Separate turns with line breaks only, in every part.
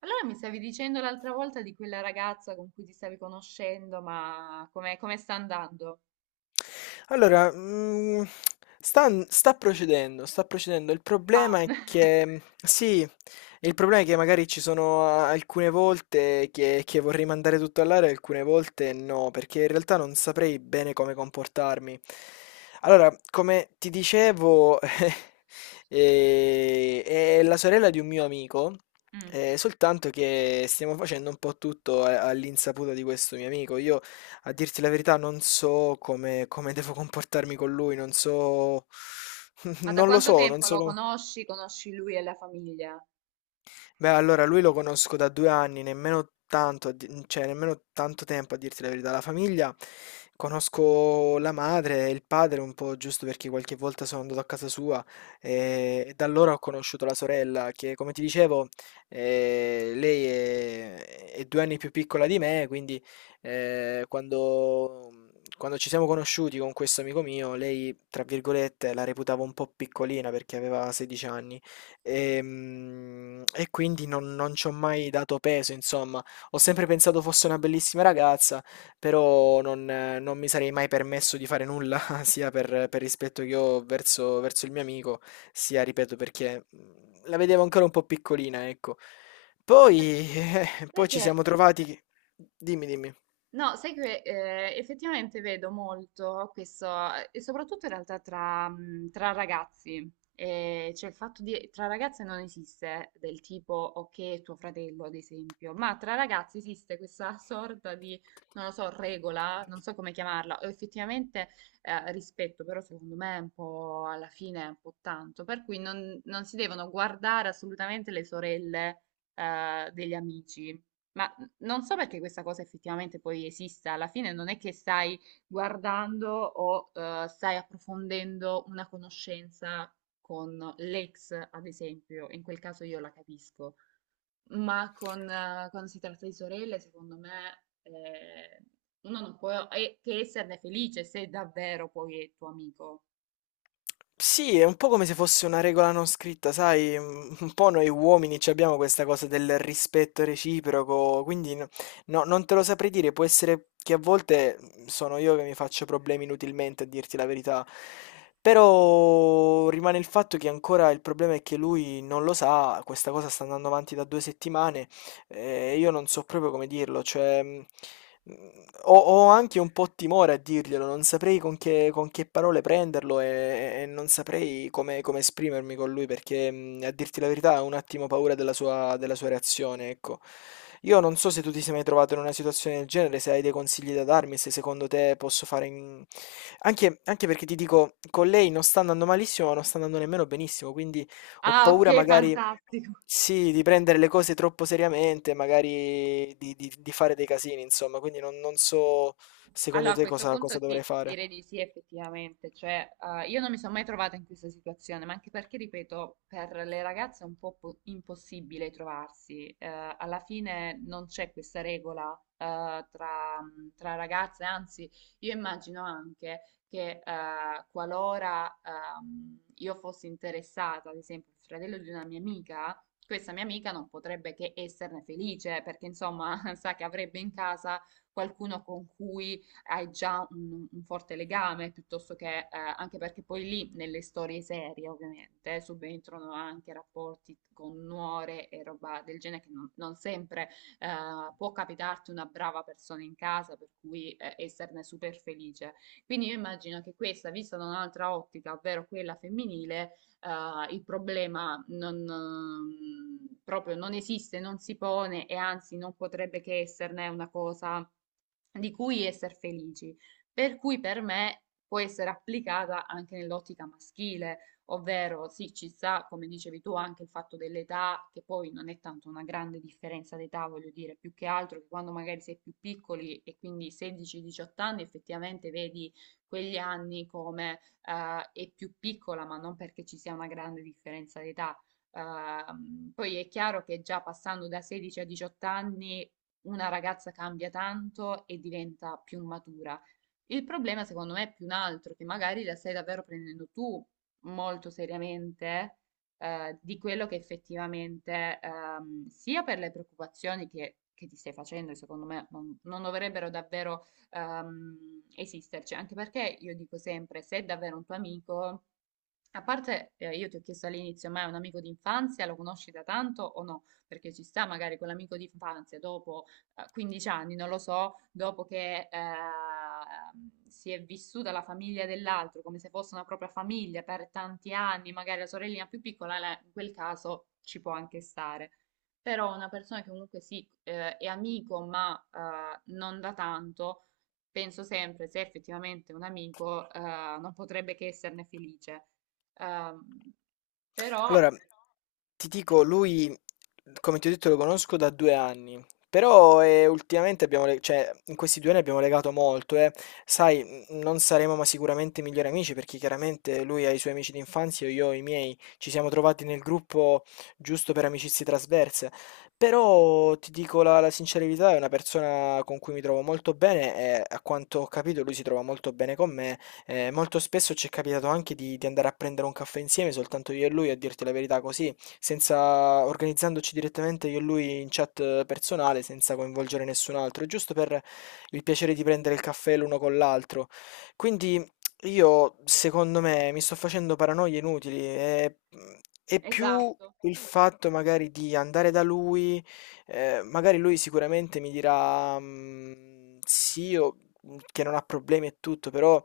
Allora mi stavi dicendo l'altra volta di quella ragazza con cui ti stavi conoscendo, ma com'è, come sta andando?
Allora, sta procedendo, sta procedendo. Il
Va.
problema è che sì, il problema è che magari ci sono a alcune volte che vorrei mandare tutto all'aria e alcune volte no, perché in realtà non saprei bene come comportarmi. Allora, come ti dicevo, è la sorella di un mio amico,
Mm.
soltanto che stiamo facendo un po' tutto a all'insaputa di questo mio amico. Io, a dirti la verità, non so come devo comportarmi con lui, non so...
Ma da
Non lo
quanto
so, non
tempo
so
lo
come...
conosci? Conosci lui e la famiglia?
Beh, allora lui lo conosco da 2 anni, nemmeno tanto, cioè nemmeno tanto tempo a dirti la verità. La famiglia, conosco la madre e il padre un po', giusto perché qualche volta sono andato a casa sua. E da allora ho conosciuto la sorella che, come ti dicevo, lei è 2 anni più piccola di me, quindi quando... Quando ci siamo conosciuti con questo amico mio, lei, tra virgolette, la reputavo un po' piccolina perché aveva 16 anni. E quindi non ci ho mai dato peso, insomma. Ho sempre pensato fosse una bellissima ragazza, però non mi sarei mai permesso di fare nulla, sia per rispetto che ho verso il mio amico, sia, ripeto, perché la vedevo ancora un po' piccolina, ecco.
Guarda,
Poi,
sai
poi ci
che
siamo trovati. Dimmi, dimmi.
No, sai che effettivamente vedo molto questo, e soprattutto in realtà tra, tra ragazzi. Cioè il fatto di tra ragazze non esiste del tipo ok, tuo fratello, ad esempio, ma tra ragazzi esiste questa sorta di, non lo so, regola, non so come chiamarla, o effettivamente rispetto, però secondo me è un po' alla fine è un po' tanto, per cui non si devono guardare assolutamente le sorelle degli amici. Ma non so perché questa cosa effettivamente poi esista, alla fine non è che stai guardando o stai approfondendo una conoscenza con l'ex, ad esempio, in quel caso io la capisco, ma con, quando si tratta di sorelle, secondo me, uno non può che esserne felice se davvero poi è tuo amico.
Sì, è un po' come se fosse una regola non scritta, sai, un po' noi uomini ci abbiamo questa cosa del rispetto reciproco, quindi no, non te lo saprei dire, può essere che a volte sono io che mi faccio problemi inutilmente a dirti la verità, però rimane il fatto che ancora il problema è che lui non lo sa. Questa cosa sta andando avanti da 2 settimane. Io non so proprio come dirlo, cioè, mh, ho anche un po' timore a dirglielo, non saprei con che parole prenderlo e non saprei come esprimermi con lui, perché, a dirti la verità, ho un attimo paura della sua reazione, ecco. Io non so se tu ti sei mai trovato in una situazione del genere, se hai dei consigli da darmi, se secondo te posso fare in... Anche, anche perché ti dico, con lei non sta andando malissimo, ma non sta andando nemmeno benissimo, quindi... Ho
Ah,
paura
ok,
magari,
fantastico.
sì, di prendere le cose troppo seriamente, magari di fare dei casini, insomma, quindi non so
Allora,
secondo
a
te
questo
cosa
punto
dovrei
sì,
fare.
direi di sì effettivamente, cioè io non mi sono mai trovata in questa situazione, ma anche perché, ripeto, per le ragazze è un po' impossibile trovarsi. Alla fine non c'è questa regola tra, tra ragazze, anzi io immagino anche che qualora io fossi interessata, ad esempio, al fratello di una mia amica, questa mia amica non potrebbe che esserne felice, perché insomma sa che avrebbe in casa qualcuno con cui hai già un forte legame, piuttosto che anche perché poi lì nelle storie serie ovviamente subentrano anche rapporti con nuore e roba del genere che non sempre può capitarti una brava persona in casa, per cui esserne super felice. Quindi io immagino che questa, vista da un'altra ottica, ovvero quella femminile, il problema non, proprio non esiste, non si pone e anzi non potrebbe che esserne una cosa di cui essere felici. Per cui per me può essere applicata anche nell'ottica maschile, ovvero sì, ci sta, come dicevi tu, anche il fatto dell'età, che poi non è tanto una grande differenza d'età, voglio dire, più che altro che quando magari sei più piccoli e quindi 16-18 anni effettivamente vedi quegli anni come è più piccola, ma non perché ci sia una grande differenza d'età. Poi è chiaro che già passando da 16 a 18 anni una ragazza cambia tanto e diventa più matura. Il problema secondo me è più un altro, che magari la stai davvero prendendo tu molto seriamente di quello che effettivamente, sia per le preoccupazioni che ti stai facendo, che secondo me non dovrebbero davvero esisterci, anche perché io dico sempre, se è davvero un tuo amico a parte, io ti ho chiesto all'inizio, ma è un amico d'infanzia, lo conosci da tanto o no? Perché ci sta magari quell'amico d'infanzia dopo 15 anni, non lo so, dopo che si è vissuta la famiglia dell'altro come se fosse una propria famiglia per tanti anni, magari la sorellina più piccola, la- in quel caso ci può anche stare. Però una persona che comunque sì, è amico, ma non da tanto, penso sempre, se effettivamente è un amico, non potrebbe che esserne felice. Ehm, però,
Allora, ti dico, lui, come ti ho detto, lo conosco da 2 anni, però ultimamente abbiamo, cioè, in questi 2 anni abbiamo legato molto, eh. Sai, non saremo ma sicuramente migliori amici perché chiaramente lui ha i suoi amici d'infanzia e io ho i miei. Ci siamo trovati nel gruppo giusto per amicizie trasverse, però ti dico la sincerità, è una persona con cui mi trovo molto bene e a quanto ho capito lui si trova molto bene con me. Molto spesso ci è capitato anche di andare a prendere un caffè insieme, soltanto io e lui, a dirti la verità, così senza organizzandoci direttamente io e lui in chat personale, senza coinvolgere nessun altro, giusto per il piacere di prendere il caffè l'uno con l'altro. Quindi io, secondo me, mi sto facendo paranoie inutili. È più
esatto,
il fatto magari di andare da lui, magari lui sicuramente mi dirà, "Mm, sì, io- che non ha problemi e tutto", però...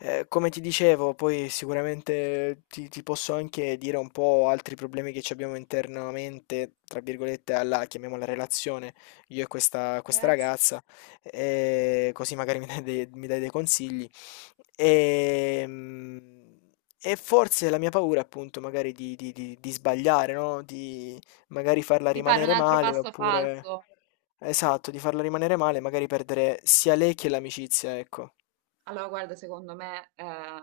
Come ti dicevo, poi sicuramente ti posso anche dire un po' altri problemi che ci abbiamo internamente, tra virgolette, alla, chiamiamola relazione, io e questa
eh,
ragazza, così magari mi dai dei consigli. Ehm, E forse la mia paura, appunto, magari di sbagliare, no? Di magari farla
di fare un
rimanere
altro
male,
passo
oppure...
falso.
Esatto, di farla rimanere male, magari perdere sia lei che l'amicizia, ecco.
Allora, guarda, secondo me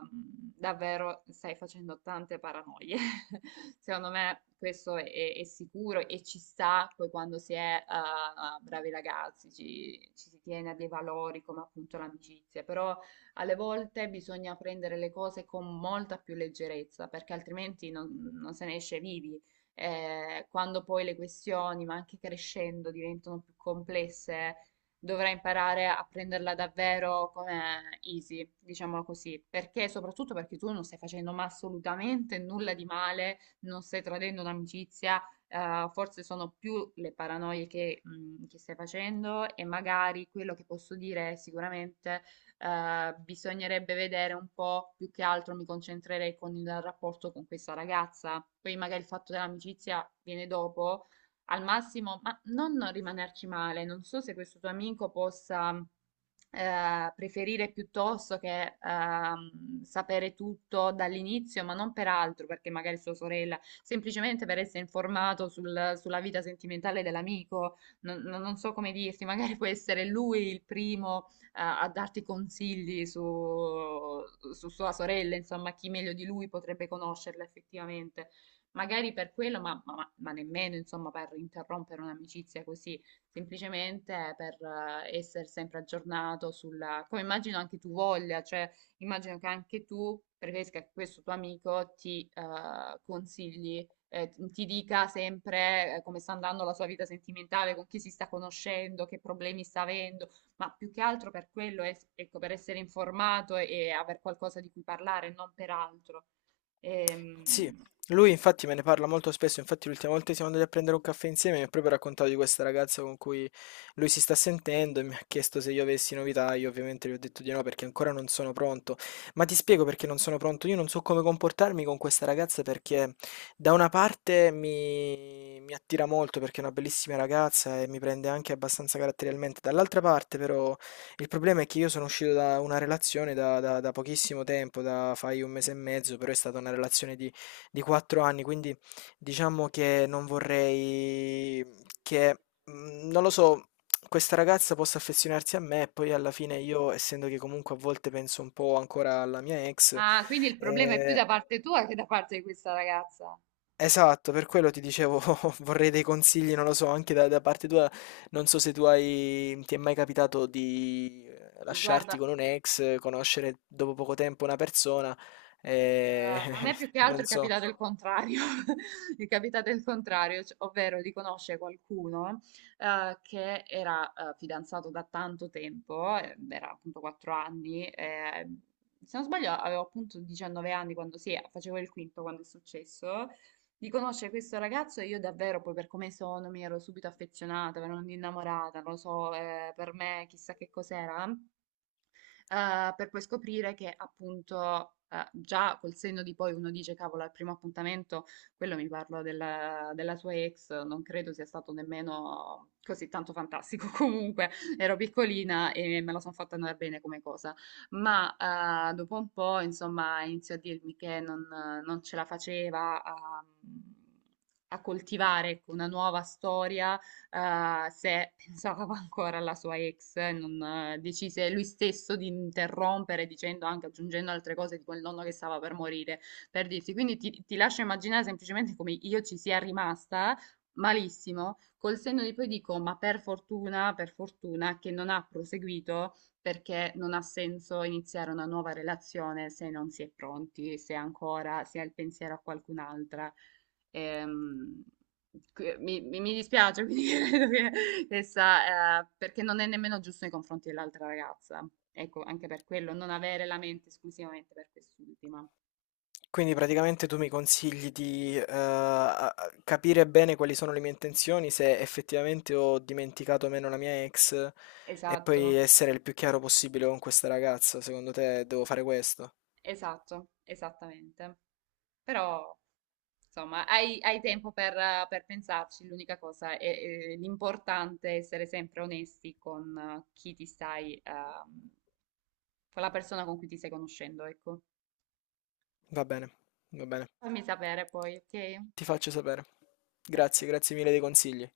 davvero stai facendo tante paranoie. Secondo me questo è sicuro e ci sta poi quando si è bravi ragazzi, ci si tiene a dei valori come appunto l'amicizia, però alle volte bisogna prendere le cose con molta più leggerezza perché altrimenti non, non se ne esce vivi. Quando poi le questioni, ma anche crescendo, diventano più complesse dovrà imparare a prenderla davvero come easy, diciamolo così, perché soprattutto perché tu non stai facendo ma assolutamente nulla di male, non stai tradendo un'amicizia, forse sono più le paranoie che stai facendo e magari quello che posso dire è sicuramente bisognerebbe vedere un po' più che altro mi concentrerei con il rapporto con questa ragazza, poi magari il fatto dell'amicizia viene dopo al massimo, ma non rimanerci male. Non so se questo tuo amico possa preferire piuttosto che sapere tutto dall'inizio, ma non per altro, perché magari sua sorella, semplicemente per essere informato sulla vita sentimentale dell'amico. Non so come dirti, magari può essere lui il primo a darti consigli su sua sorella, insomma, chi meglio di lui potrebbe conoscerla effettivamente magari per quello, ma nemmeno insomma per interrompere un'amicizia così, semplicemente per essere sempre aggiornato sulla, come immagino anche tu voglia, cioè immagino che anche tu preferisca che questo tuo amico ti consigli. Ti dica sempre come sta andando la sua vita sentimentale, con chi si sta conoscendo, che problemi sta avendo, ma più che altro per quello, ecco, per essere informato e aver qualcosa di cui parlare, non per altro.
Sì,
Ehm,
lui infatti me ne parla molto spesso. Infatti l'ultima volta che siamo andati a prendere un caffè insieme mi ha proprio raccontato di questa ragazza con cui lui si sta sentendo, e mi ha chiesto se io avessi novità. Io ovviamente gli ho detto di no perché ancora non sono pronto, ma ti spiego perché non sono pronto. Io non so come comportarmi con questa ragazza perché da una parte mi attira molto, perché è una bellissima ragazza e mi prende anche abbastanza caratterialmente, dall'altra parte però il problema è che io sono uscito da una relazione da, da pochissimo tempo, da fai un mese e mezzo, però è stata una relazione di 4 anni, quindi diciamo che non vorrei che, non lo so, questa ragazza possa affezionarsi a me e poi alla fine io, essendo che comunque a volte penso un po' ancora alla mia ex,
Ah, quindi il problema è più
ehm
da parte tua che da parte di questa ragazza.
esatto, per quello ti dicevo vorrei dei consigli, non lo so, anche da parte tua. Non so se tu hai ti è mai capitato di lasciarti
Guarda.
con un'ex, conoscere dopo poco tempo una persona, ehm,
A me più che altro
non
è
so.
capitato il contrario, è capitato il contrario, ovvero di conoscere qualcuno che era fidanzato da tanto tempo, era appunto 4 anni, se non sbaglio avevo appunto 19 anni quando sì, facevo il quinto quando è successo, di conoscere questo ragazzo e io davvero poi per come sono mi ero subito affezionata, mi ero innamorata, non lo so, per me chissà che cos'era per poi scoprire che appunto già col senno di poi uno dice, cavolo, al primo appuntamento, quello mi parlo della, della sua ex, non credo sia stato nemmeno così tanto fantastico. Comunque ero piccolina e me la sono fatta andare bene come cosa. Ma dopo un po', insomma, iniziò a dirmi che non ce la faceva a coltivare ecco, una nuova storia se pensava ancora alla sua ex, non, decise lui stesso di interrompere dicendo anche, aggiungendo altre cose di quel nonno che stava per morire, per dirti. Quindi ti lascio immaginare semplicemente come io ci sia rimasta malissimo, col senno di poi dico, ma per fortuna che non ha proseguito perché non ha senso iniziare una nuova relazione se non si è pronti, se ancora si ha il pensiero a qualcun'altra. Ehm, mi dispiace, quindi credo che essa, perché non è nemmeno giusto nei confronti dell'altra ragazza. Ecco, anche per quello, non avere la mente esclusivamente per quest'ultima.
Quindi praticamente tu mi consigli di, a capire bene quali sono le mie intenzioni, se effettivamente ho dimenticato o meno la mia ex, e poi
Esatto,
essere il più chiaro possibile con questa ragazza. Secondo te devo fare questo?
esatto, esattamente. Però, insomma, hai tempo per pensarci. L'importante è essere sempre onesti con chi ti stai, con la persona con cui ti stai conoscendo, ecco.
Va bene, va bene.
Fammi sapere poi, ok?
Ti faccio sapere. Grazie, grazie
Perfetto.
mille dei consigli.